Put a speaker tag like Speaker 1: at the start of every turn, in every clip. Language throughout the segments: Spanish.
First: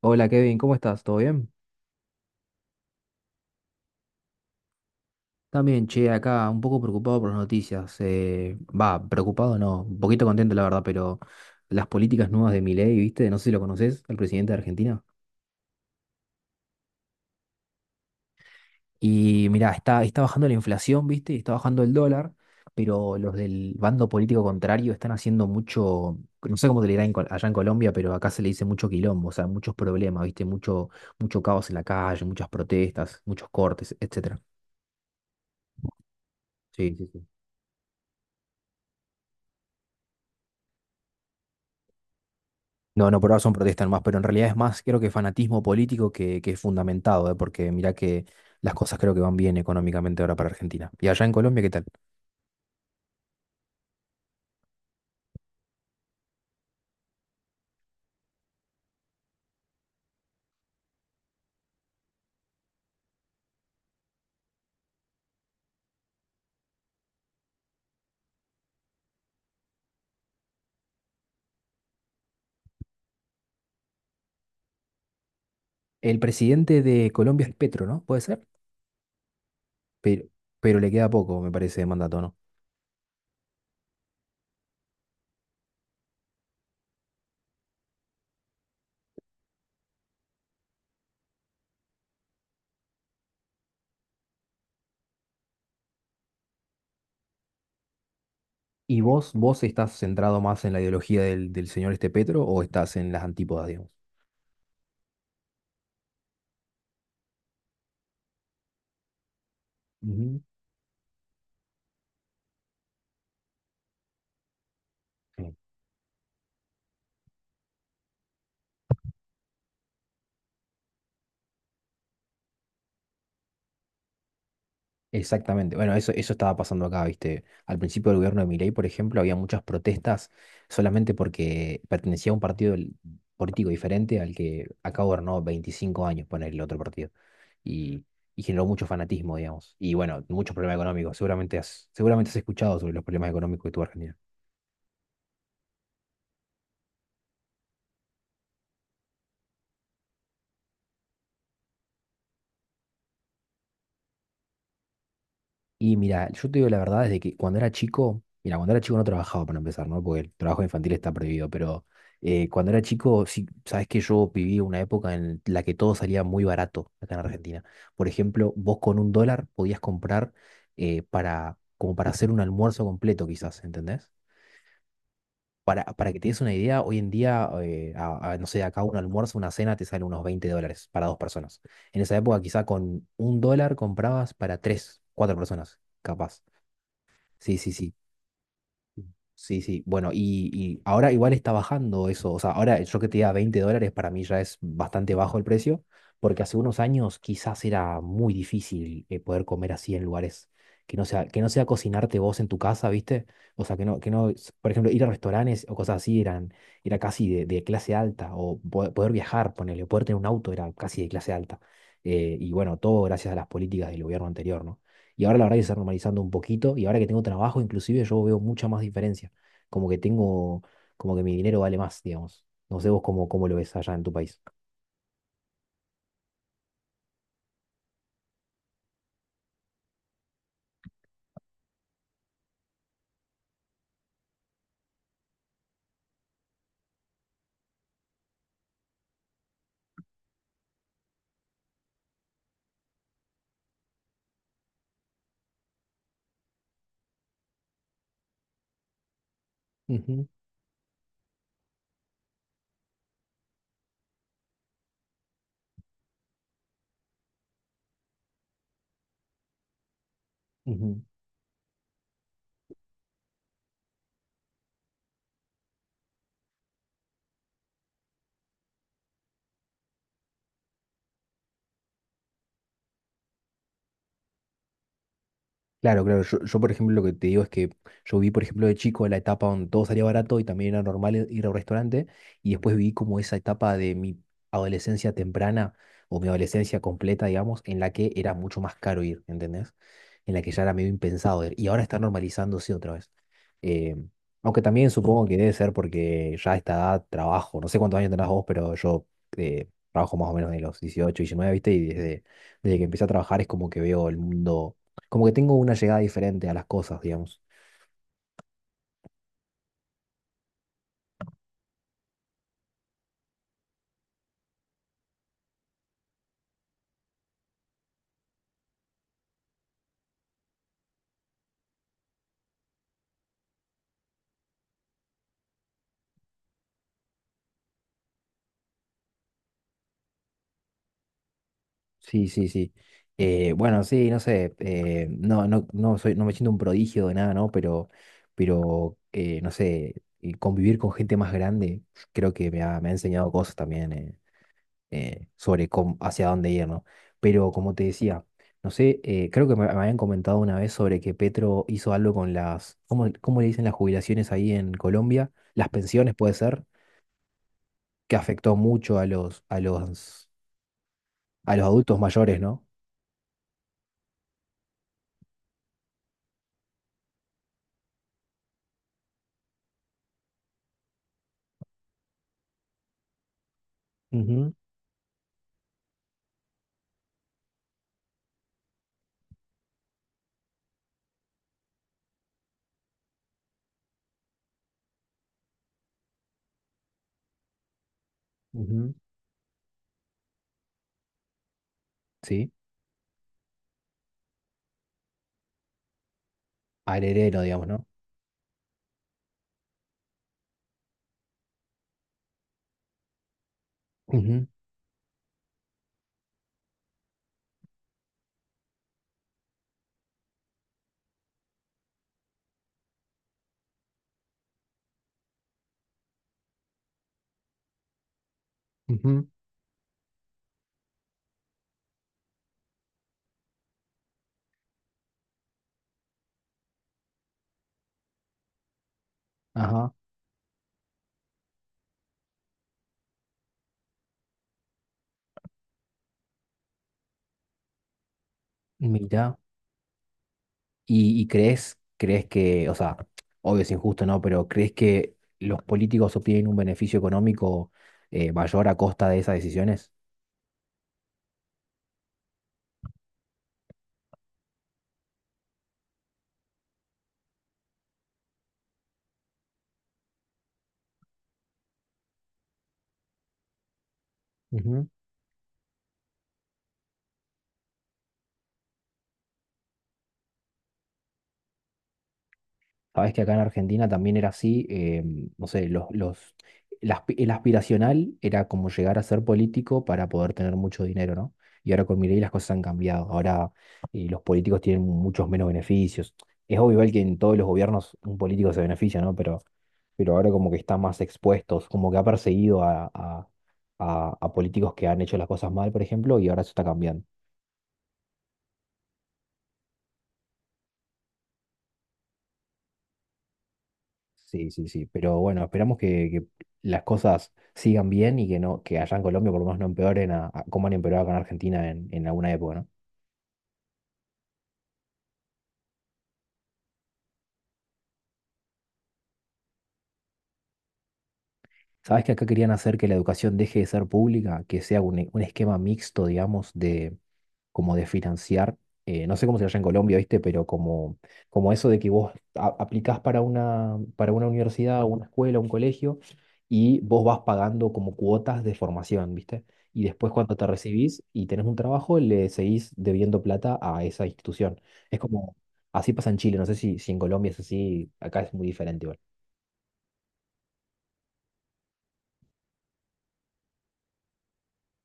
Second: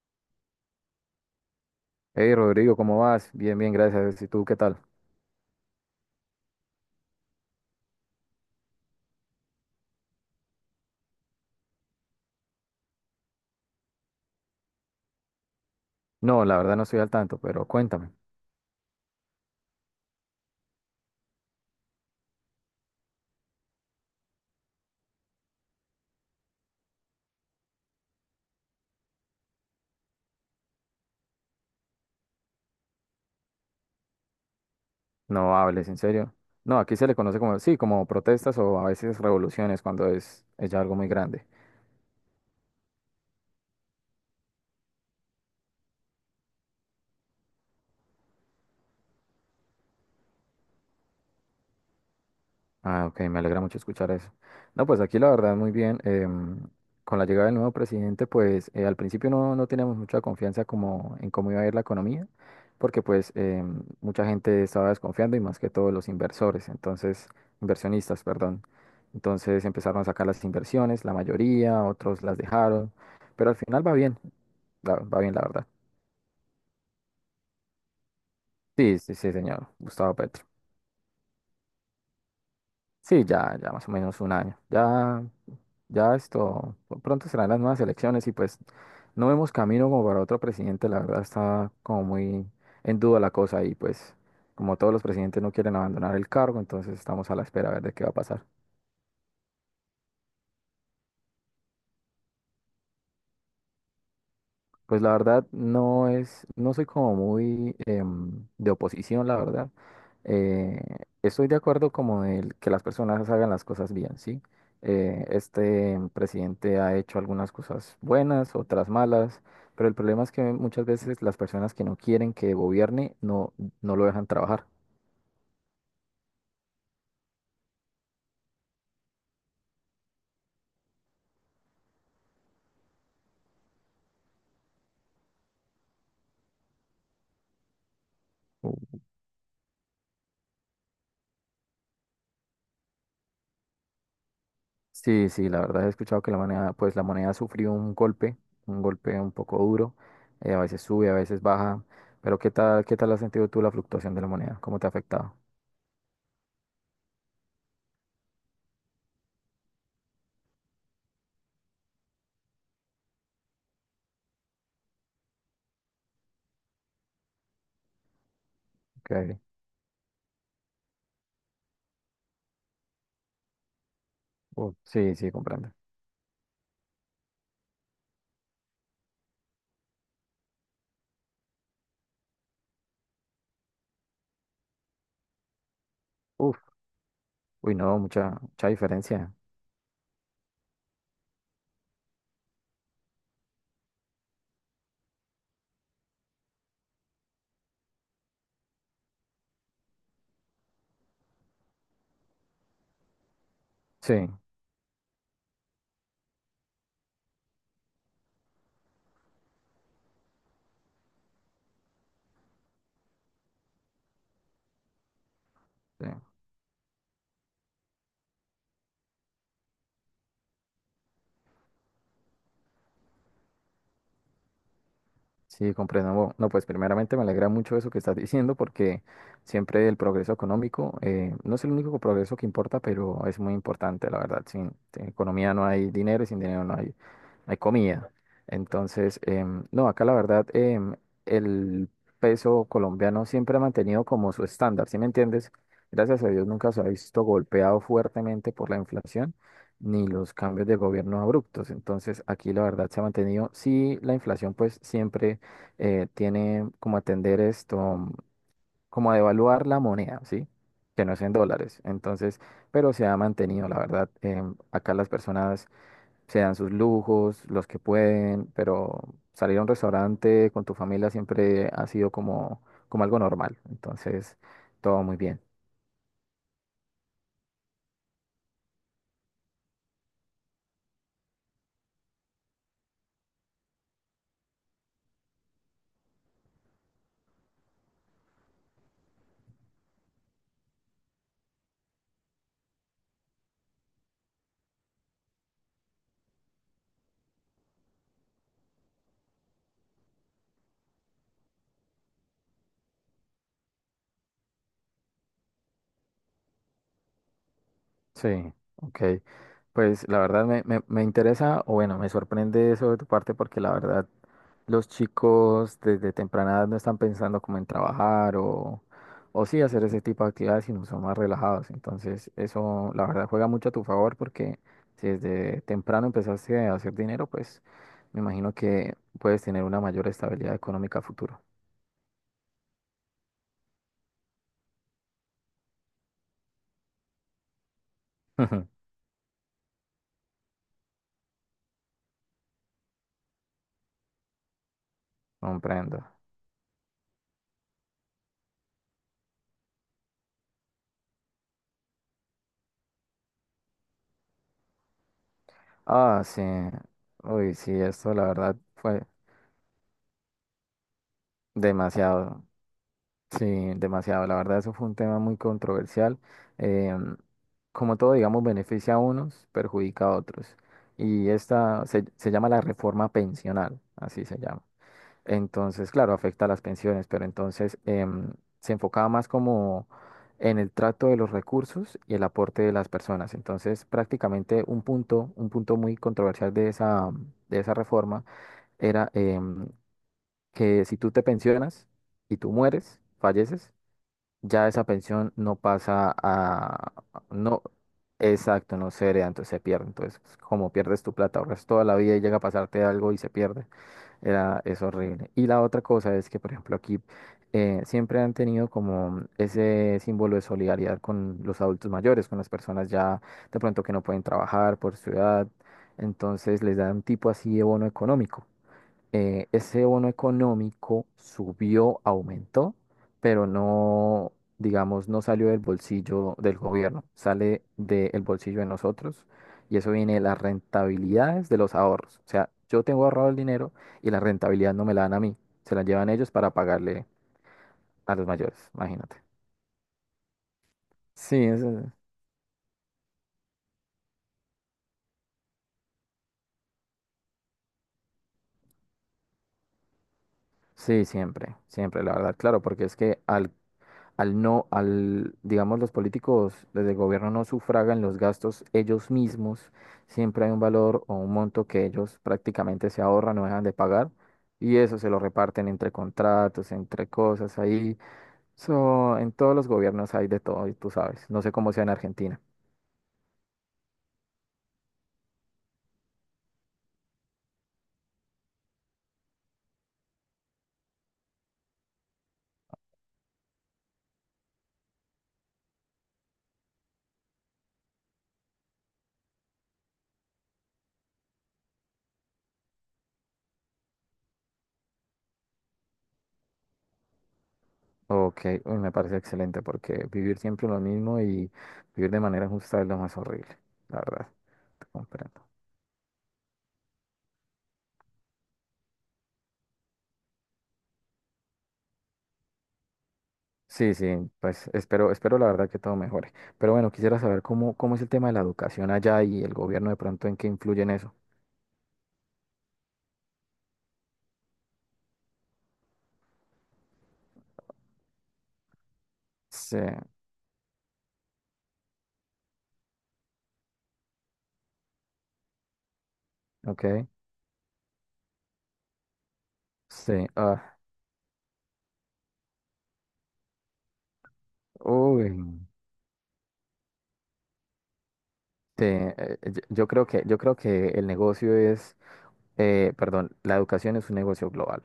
Speaker 1: Hola, Kevin, ¿cómo estás? ¿Todo bien?
Speaker 2: Hey Rodrigo, ¿cómo vas? Bien, bien, gracias. ¿Y tú qué tal?
Speaker 1: También, che, acá un poco preocupado por las noticias. Va, preocupado no, un poquito contento la verdad, pero las políticas nuevas de Milei, ¿viste? No sé si lo conoces, el presidente de Argentina.
Speaker 2: No, la verdad no estoy al tanto, pero cuéntame.
Speaker 1: Y mirá, está bajando la inflación, ¿viste? Está bajando el dólar, pero los del bando político contrario están haciendo mucho, no sé cómo te le dirán en allá en Colombia, pero acá se le dice mucho quilombo, o sea, muchos problemas, ¿viste? Mucho, mucho caos en la calle, muchas protestas, muchos cortes, etcétera.
Speaker 2: No hables, en serio. No,
Speaker 1: Sí,
Speaker 2: aquí
Speaker 1: sí,
Speaker 2: se le
Speaker 1: sí.
Speaker 2: conoce como, sí, como protestas o a veces revoluciones cuando es ya algo muy grande.
Speaker 1: No, no, por ahora son protestas nomás, pero en realidad es más, creo que fanatismo político que es fundamentado, ¿eh? Porque mirá que las cosas creo que van bien económicamente ahora para Argentina. Y allá en Colombia, ¿qué tal?
Speaker 2: Ah, ok, me alegra mucho escuchar eso. No, pues aquí la verdad muy bien. Con la llegada del nuevo presidente, pues al principio no teníamos mucha confianza como en cómo iba a ir la economía, porque mucha gente estaba desconfiando y más que todo los inversores, entonces, inversionistas, perdón. Entonces empezaron a sacar las inversiones, la mayoría, otros las dejaron, pero al final va bien, va bien la verdad.
Speaker 1: El presidente de Colombia es Petro, ¿no? ¿Puede ser?
Speaker 2: Sí, sí, sí, señor, Gustavo
Speaker 1: Pero,
Speaker 2: Petro.
Speaker 1: pero le queda poco, me parece, de mandato, ¿no?
Speaker 2: Sí, ya, ya más o menos 1 año. Ya, ya esto, pronto serán las nuevas elecciones y pues no vemos camino como para otro presidente, la verdad está como muy en duda la cosa y pues como todos los presidentes no quieren abandonar el cargo, entonces estamos a la espera a ver de qué va a pasar.
Speaker 1: ¿Y vos estás centrado más en la ideología del señor este Petro o estás en las antípodas, digamos?
Speaker 2: Pues la verdad no es, no soy como muy de oposición, la verdad.
Speaker 1: Ujú.
Speaker 2: Eh, Estoy de acuerdo como el que las personas hagan las cosas bien, ¿sí? Este presidente ha hecho algunas cosas buenas, otras malas, pero el problema es que muchas veces las personas que no quieren que gobierne no lo dejan trabajar.
Speaker 1: Exactamente. Bueno, eso estaba pasando acá, ¿viste? Al principio del gobierno de Milei, por ejemplo, había muchas protestas solamente porque pertenecía a un partido político diferente al que acá gobernó 25 años, poner el otro partido. Y, y generó mucho fanatismo, digamos. Y bueno, muchos problemas económicos. Seguramente has escuchado sobre los problemas económicos que tuvo Argentina.
Speaker 2: Sí, sí, la verdad he escuchado que la moneda, pues la moneda sufrió un golpe, un golpe un poco duro, a veces sube, a veces baja, pero qué tal has sentido tú la fluctuación de la moneda? ¿Cómo te ha afectado?
Speaker 1: Y mira, yo te digo la verdad, desde que cuando era chico, mira, cuando era chico no trabajaba para empezar, ¿no? Porque el trabajo infantil está prohibido, pero cuando era chico, sí, sabes que yo viví una época en la que todo salía muy barato acá en Argentina. Por ejemplo, vos con un
Speaker 2: Okay.
Speaker 1: dólar podías comprar como para hacer un almuerzo completo, quizás, ¿entendés?
Speaker 2: Uf, sí, sí, comprendo.
Speaker 1: Para que te des una idea, hoy en día, no sé, acá un almuerzo, una cena te sale unos 20 dólares para dos personas. En esa época, quizá con un dólar comprabas para tres, cuatro personas, capaz.
Speaker 2: Uf,
Speaker 1: Sí, sí,
Speaker 2: uy,
Speaker 1: sí.
Speaker 2: no, mucha, mucha diferencia.
Speaker 1: Sí, sí. Bueno, y ahora igual está bajando eso. O sea, ahora yo que te diga 20 dólares para mí ya es bastante bajo el precio, porque hace unos años quizás era muy difícil poder comer así en lugares que no sea cocinarte vos en tu casa, ¿viste? O sea, que
Speaker 2: Sí,
Speaker 1: no, s- por ejemplo, ir a restaurantes o cosas así eran, era casi de clase alta, o poder viajar, ponerle, poder tener un auto era casi de clase alta. Y bueno, todo gracias a las políticas del gobierno anterior, ¿no? Y ahora la verdad que se está
Speaker 2: sí,
Speaker 1: normalizando un poquito y ahora que tengo trabajo inclusive yo veo mucha más diferencia. Como que tengo, como que mi dinero vale más, digamos. No sé vos cómo lo ves allá en tu país.
Speaker 2: sí, comprendo. Bueno, no, pues primeramente me alegra mucho eso que estás diciendo porque siempre el progreso económico, no es el único progreso que importa, pero es muy importante, la verdad. Sin economía no hay dinero y sin dinero no hay comida. Entonces, no, acá la verdad, el peso colombiano siempre ha mantenido como su estándar, ¿sí me entiendes? Gracias a Dios nunca se ha visto golpeado fuertemente por la inflación ni
Speaker 1: Ujú,
Speaker 2: los cambios de gobierno abruptos. Entonces, aquí la verdad se ha mantenido. Sí, la inflación pues siempre tiene como atender esto, mm, como a devaluar la moneda, ¿sí?
Speaker 1: ujú.
Speaker 2: Que no es en dólares. Entonces, pero se ha mantenido, la verdad. Acá las personas se dan sus lujos, los que pueden, pero salir a un restaurante con tu familia siempre ha sido como, como algo normal. Entonces, todo muy bien.
Speaker 1: Claro, claro. Por ejemplo, lo que te digo es que yo vi, por ejemplo, de chico la etapa donde todo salía barato y también era normal ir a un restaurante. Y después vi como esa etapa de mi adolescencia temprana o mi adolescencia completa, digamos, en la que era mucho más caro ir, ¿entendés? En la que ya era medio impensado ir. Y ahora está normalizándose otra vez. Eh, aunque también supongo que debe ser porque ya a esta edad trabajo. No sé cuántos años tenés vos, pero yo trabajo más o menos de los 18, 19, ¿viste? Desde que empecé a trabajar es como que veo el mundo como que tengo una llegada diferente a las cosas, digamos.
Speaker 2: Sí, ok. Pues la verdad me interesa, o bueno, me sorprende eso de tu parte porque la verdad los chicos desde temprana edad no están pensando como en trabajar o sí hacer ese tipo de actividades, sino son más relajados. Entonces eso la verdad juega mucho a tu favor porque si desde temprano empezaste a hacer dinero, pues me imagino que puedes tener una mayor estabilidad económica a futuro.
Speaker 1: Sí, sí, sí. Bueno, sí, no sé. No soy, no me siento un prodigio de nada, ¿no? Pero no sé, convivir con gente más grande creo que me ha enseñado cosas también sobre
Speaker 2: Comprendo.
Speaker 1: hacia dónde ir, ¿no? Pero como te decía, no sé, creo que me habían comentado una vez sobre que Petro hizo algo con las, cómo le dicen las jubilaciones ahí en Colombia? Las pensiones,
Speaker 2: Ah,
Speaker 1: puede
Speaker 2: sí.
Speaker 1: ser,
Speaker 2: Uy, sí,
Speaker 1: que
Speaker 2: esto la
Speaker 1: afectó
Speaker 2: verdad
Speaker 1: mucho
Speaker 2: fue
Speaker 1: a los, a los a los adultos mayores,
Speaker 2: demasiado.
Speaker 1: ¿no?
Speaker 2: Sí, demasiado. La verdad, eso fue un tema muy controversial. Em, Como todo, digamos, beneficia a unos, perjudica a otros. Y esta se llama la reforma pensional, así se
Speaker 1: Ujú,
Speaker 2: llama. Entonces, claro, afecta a las pensiones, pero entonces se enfocaba más como en el trato de los recursos y el aporte de las personas. Entonces, prácticamente un punto muy controversial de de esa reforma
Speaker 1: ujú.
Speaker 2: era que si tú te pensionas y
Speaker 1: ¿Sí?
Speaker 2: tú mueres, falleces, ya esa pensión
Speaker 1: Al heredero,
Speaker 2: no,
Speaker 1: digamos, ¿no?
Speaker 2: exacto, no se hereda, entonces se pierde. Entonces, pues, como pierdes tu plata, ahorras toda la vida y llega a pasarte algo y se pierde.
Speaker 1: Ujú,
Speaker 2: Es horrible. Y la otra cosa es que, por ejemplo, aquí siempre han tenido como ese símbolo de solidaridad con los adultos mayores, con las personas ya de pronto que no pueden trabajar por su edad. Entonces les dan un tipo así de bono económico.
Speaker 1: ujú.
Speaker 2: Ese bono económico subió, aumentó, pero no, digamos, no salió del bolsillo del gobierno, sale del bolsillo de nosotros y eso
Speaker 1: Ajá,
Speaker 2: viene de las rentabilidades de los ahorros. O sea, yo tengo ahorrado el dinero y la rentabilidad no me la dan a mí, se la llevan ellos para pagarle a los mayores, imagínate.
Speaker 1: mira. Y
Speaker 2: Sí,
Speaker 1: crees,
Speaker 2: eso-
Speaker 1: crees que, o sea, obvio es injusto, ¿no? Pero ¿crees que los políticos obtienen un beneficio económico mayor a costa de esas decisiones?
Speaker 2: sí, siempre, siempre, la verdad, claro, porque es que al no, al, digamos, los políticos desde el gobierno no sufragan los gastos ellos mismos, siempre hay un valor o un monto que ellos prácticamente se ahorran, no dejan de pagar, y eso se lo reparten entre contratos, entre cosas ahí. So, en todos los gobiernos hay de todo, y tú sabes. No sé cómo sea en Argentina.
Speaker 1: Sabes que acá en Argentina también era así, no sé, los, el, aspi- el aspiracional era como llegar a ser político para poder tener mucho dinero, ¿no? Y ahora con Milei las cosas han cambiado. Ahora los políticos tienen muchos menos beneficios. Es obvio igual que en todos los gobiernos un político se beneficia, ¿no? Pero ahora como que están más expuestos, como que ha perseguido a políticos que han hecho las cosas mal, por ejemplo, y ahora eso está cambiando.
Speaker 2: Ok, uy, me parece excelente porque vivir siempre lo mismo y vivir de manera justa es lo más horrible, la verdad.
Speaker 1: Sí, sí, sí.
Speaker 2: Te
Speaker 1: Pero
Speaker 2: comprendo.
Speaker 1: bueno, que las cosas sigan bien y que no, que allá en Colombia por lo menos no empeoren como han empeorado acá en Argentina en alguna época, ¿no?
Speaker 2: Sí, sí, pues espero, espero la verdad que todo mejore. Pero bueno, quisiera saber cómo, cómo es el tema de la educación allá y el gobierno de pronto en qué influye en eso.
Speaker 1: ¿Sabes que acá querían hacer que la educación deje de ser pública, que sea un esquema mixto, digamos, como de financiar, no sé cómo se llama en
Speaker 2: Sí,
Speaker 1: Colombia, ¿viste? Pero como eso de que vos aplicás para para una universidad, una escuela, un colegio, y vos
Speaker 2: ok.
Speaker 1: vas pagando como cuotas de formación, ¿viste? Y después
Speaker 2: Sí,
Speaker 1: cuando te
Speaker 2: ah,
Speaker 1: recibís y tenés un trabajo, le seguís debiendo plata a esa institución. Es
Speaker 2: uy,
Speaker 1: como, así pasa en Chile, no sé si en Colombia es así, acá es muy diferente
Speaker 2: sí,
Speaker 1: igual.
Speaker 2: yo creo que, yo creo que el negocio es, perdón, la educación es un negocio global.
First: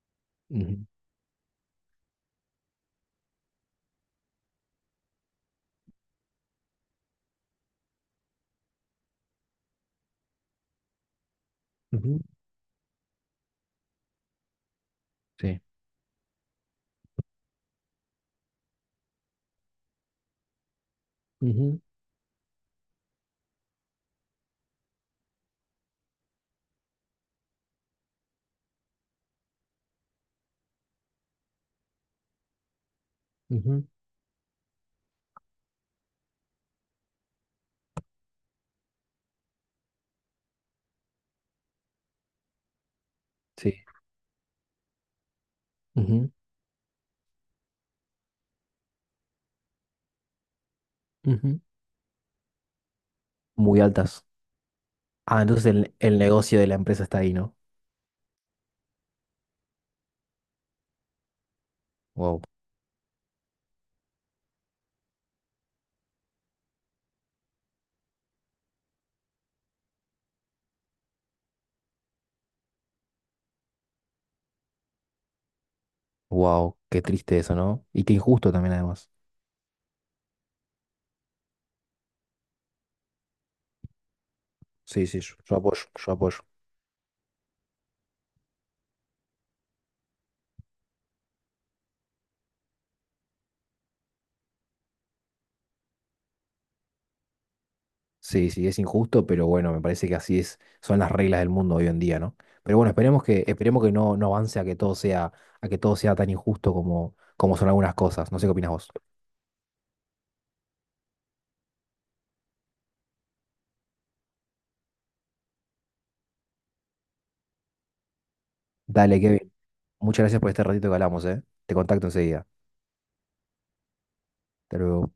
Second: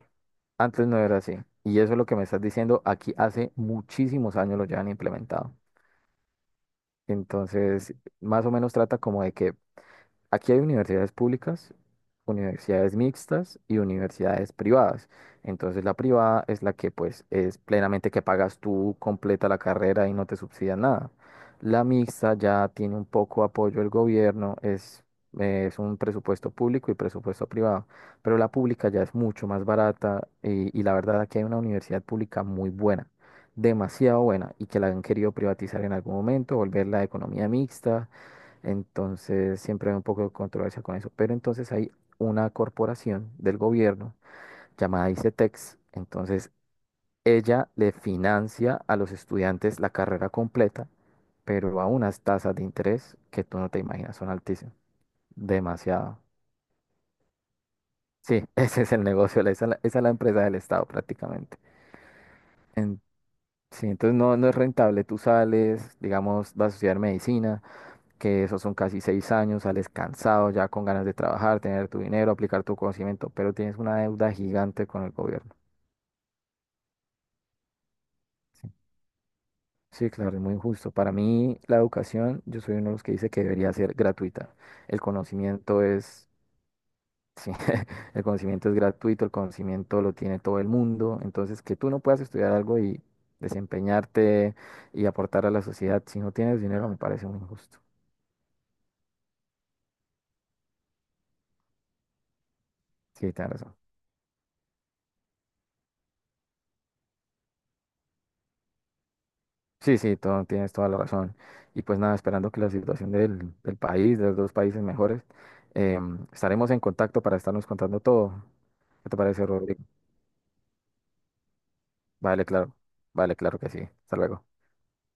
Speaker 1: Ujú,
Speaker 2: Antes no era así. Y eso es lo que me estás diciendo, aquí hace muchísimos años lo llevan implementado. Entonces, más o menos trata como de que aquí hay universidades públicas,
Speaker 1: ujú.
Speaker 2: universidades mixtas y universidades privadas.
Speaker 1: Sí.
Speaker 2: Entonces la privada es la que pues es plenamente que pagas tú completa la carrera y no te subsidian nada.
Speaker 1: Ujú,
Speaker 2: La mixta ya tiene un poco apoyo del gobierno, es un presupuesto público y presupuesto privado, pero la pública ya es mucho más barata y la verdad aquí hay una universidad pública muy buena,
Speaker 1: ujú.
Speaker 2: demasiado buena y que la han querido privatizar en algún momento, volver la economía mixta, entonces siempre hay un poco de controversia con eso. Pero entonces hay una corporación del
Speaker 1: Sí.
Speaker 2: gobierno llamada ICETEX.
Speaker 1: Ujú,
Speaker 2: Entonces ella le financia a los estudiantes la carrera completa,
Speaker 1: ujú.
Speaker 2: pero a unas tasas de interés que tú no te
Speaker 1: Muy
Speaker 2: imaginas,
Speaker 1: altas.
Speaker 2: son altísimas.
Speaker 1: Ah, entonces el
Speaker 2: Demasiado.
Speaker 1: negocio de la empresa está ahí, ¿no?
Speaker 2: Sí, ese es el negocio, la- esa, es la esa es la empresa del Estado prácticamente.
Speaker 1: Wow,
Speaker 2: En- sí, entonces no, no es rentable. Tú sales, digamos, vas a estudiar medicina, que esos son casi 6 años, sales cansado, ya con ganas de trabajar, tener tu dinero, aplicar tu conocimiento, pero tienes una deuda gigante con el gobierno.
Speaker 1: wow, qué triste eso, ¿no? Y qué injusto
Speaker 2: Sí,
Speaker 1: también además.
Speaker 2: sí, claro, es muy injusto. Para mí, la educación, yo soy uno de los que dice que debería ser gratuita. El
Speaker 1: Sí, sí, yo
Speaker 2: conocimiento
Speaker 1: apoyo, yo
Speaker 2: es,
Speaker 1: apoyo.
Speaker 2: sí, el conocimiento es gratuito, el conocimiento lo tiene todo el mundo. Entonces, que tú no puedas estudiar algo y desempeñarte y aportar a la sociedad si no tienes dinero me parece muy injusto.
Speaker 1: Sí, sí, es injusto, pero bueno, me parece que así es, son las reglas del mundo hoy en día, ¿no? Pero bueno, esperemos
Speaker 2: Sí, tienes razón.
Speaker 1: esperemos que no, no avance a que todo sea, a que todo sea tan injusto como, como son algunas cosas. No sé qué opinas vos.
Speaker 2: Sí, sí, todo, tienes toda la razón. Y pues nada, esperando que la situación del país, de los dos países mejores, estaremos en contacto para estarnos contando todo. ¿Qué te
Speaker 1: Dale,
Speaker 2: parece,
Speaker 1: Kevin.
Speaker 2: Rodrigo?
Speaker 1: Muchas gracias por este ratito que hablamos, ¿eh? Te contacto
Speaker 2: Vale,
Speaker 1: enseguida.
Speaker 2: claro. Vale, claro que sí. Hasta luego.
Speaker 1: Hasta luego.